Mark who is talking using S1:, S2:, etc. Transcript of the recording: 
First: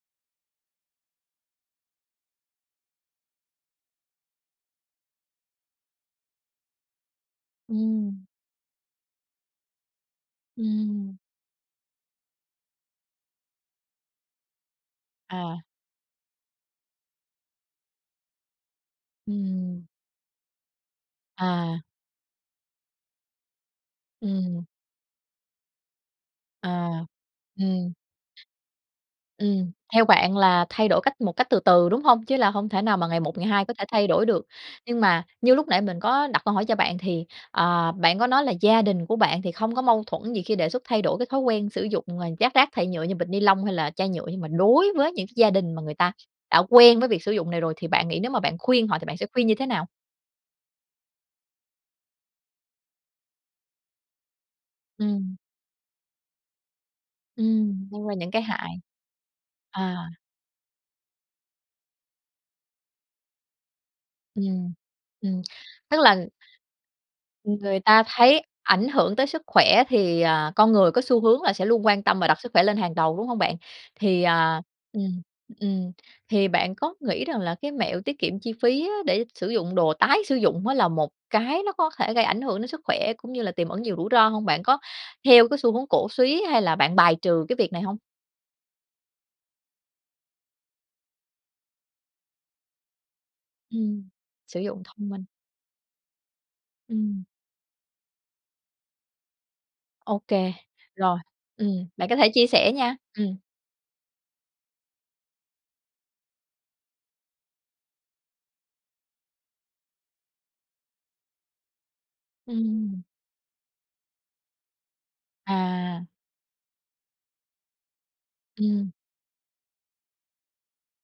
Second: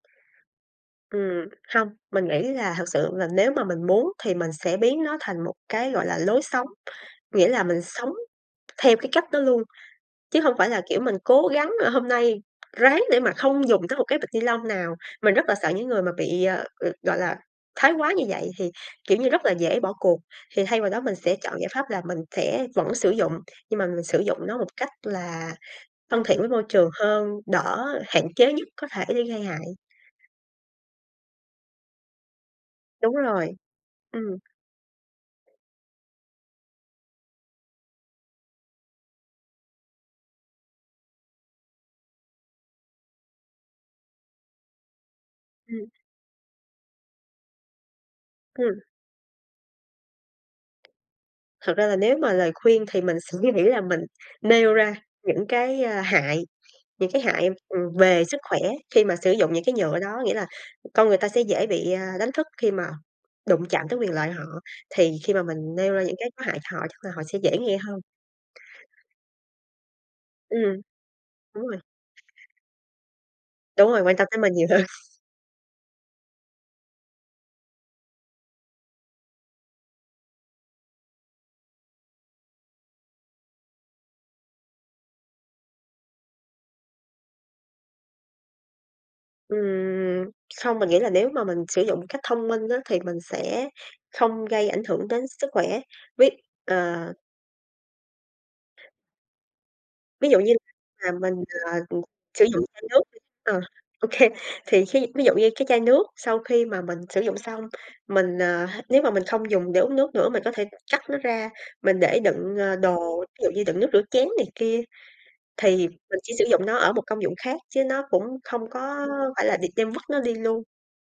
S1: Ừm, hông, mình nghĩ là thực sự là nếu mà mình muốn thì mình sẽ biến nó thành một cái, gọi là, lối sống, nghĩa là mình sống
S2: Ừm.
S1: theo cái cách đó luôn, chứ hông phải là, kiểu, mình
S2: Ừm.
S1: cố gắng là hôm nay ráng để mà không dùng tới một cái bịch ni lông nào. Mình rất là
S2: À.
S1: sợ những người mà bị, ờ, gọi là, thái quá như vậy thì, kiểu như, rất là dễ
S2: Ừm.
S1: bỏ cuộc. Thì thay vào đó mình sẽ chọn giải
S2: À.
S1: pháp là mình sẽ vẫn sử dụng, nhưng mà mình sử dụng nó
S2: Ừm.
S1: một cách là thân thiện với môi trường
S2: À,
S1: hơn, đỡ
S2: ừm.
S1: hạn chế nhất có thể để gây hại.
S2: Ừm, theo bạn là thay đổi cách một cách từ từ, đúng hông? Chứ là không thể nào mà
S1: Đúng
S2: ngày một ngày
S1: rồi.
S2: hai có thể thay đổi
S1: Ừm.
S2: được. Nhưng mà như lúc nãy mình có đặt câu hỏi cho bạn thì, ờ, bạn có nói là gia đình của bạn thì không có mâu thuẫn gì khi đề xuất thay đổi cái thói quen sử dụng, ờ, dác rác thải nhựa như bịch ni lông hay là chai nhựa, nhưng mà đối với những cái gia đình mà
S1: Ừm.
S2: người ta đã quen với việc sử dụng này rồi thì bạn nghĩ nếu mà bạn
S1: Ừm.
S2: khuyên họ thì bạn sẽ khuyên như thế nào?
S1: Thật ra là nếu mà lời khuyên thì mình suy nghĩ là mình nêu ra
S2: Ừm.
S1: những cái, ơ, hại, những cái hại,
S2: Ừm,
S1: ừm,
S2: nêu ra
S1: về
S2: những
S1: sức
S2: cái
S1: khỏe
S2: hại.
S1: khi mà sử dụng những cái nhựa
S2: À.
S1: đó. Nghĩa là con người ta sẽ dễ bị, à, đánh thức khi mà đụng chạm tới quyền lợi họ,
S2: Ừm,
S1: thì khi
S2: ừm,
S1: mà mình nêu
S2: tức
S1: ra những
S2: là
S1: cái có hại cho họ chắc là họ sẽ dễ
S2: ng
S1: nghe
S2: người
S1: hơn.
S2: ta thấy ảnh hưởng tới sức khỏe thì, à, con
S1: Ừm,
S2: người có xu hướng là
S1: đúng
S2: sẽ
S1: rồi.
S2: luôn quan tâm và đặt sức khỏe lên hàng đầu, đúng hông bạn?
S1: Đúng rồi, quan
S2: Thì,
S1: tâm tới mình
S2: à
S1: nhiều hơn.
S2: ừm, ừm, thì bạn có nghĩ rằng là cái mẹo tiết kiệm chi phí á để sử dụng đồ tái sử dụng á là một cái nó có thể gây ảnh hưởng đến sức khỏe, cũng như là tiềm ẩn nhiều rủi ro hông? Bạn có theo cái xu hướng cổ súy hay là bạn bài trừ cái việc này hông?
S1: Ừm, không, mình nghĩ là nếu mà mình sử dụng một cách thông minh á thì mình sẽ
S2: Ừm,
S1: không
S2: sử
S1: gây
S2: dụng
S1: ảnh hưởng
S2: thông minh.
S1: đến sức khỏe, với, ờ
S2: Ừm. Ô
S1: Ví dụ
S2: kê,
S1: như mà
S2: rồi.
S1: mình, à,
S2: Ừm,
S1: ờ,
S2: bạn có thể
S1: sử
S2: chia
S1: dụng
S2: sẻ
S1: chai
S2: nha.
S1: nước đi
S2: Ừm.
S1: ờ, ô kê, thì khi ví dụ như cái chai nước sau khi mà mình sử dụng xong mình, à h nếu mà mình không dùng để uống nước nữa mình có thể cắt nó ra, mình để đựng, ờ,
S2: Ừm.
S1: đồ, ví dụ như đựng nước rửa chén này kia, thì
S2: À.
S1: mình chỉ sử dụng nó ở một công dụng khác, chứ nó cũng không
S2: Ừm.
S1: có phải là định đem vứt nó đi luôn.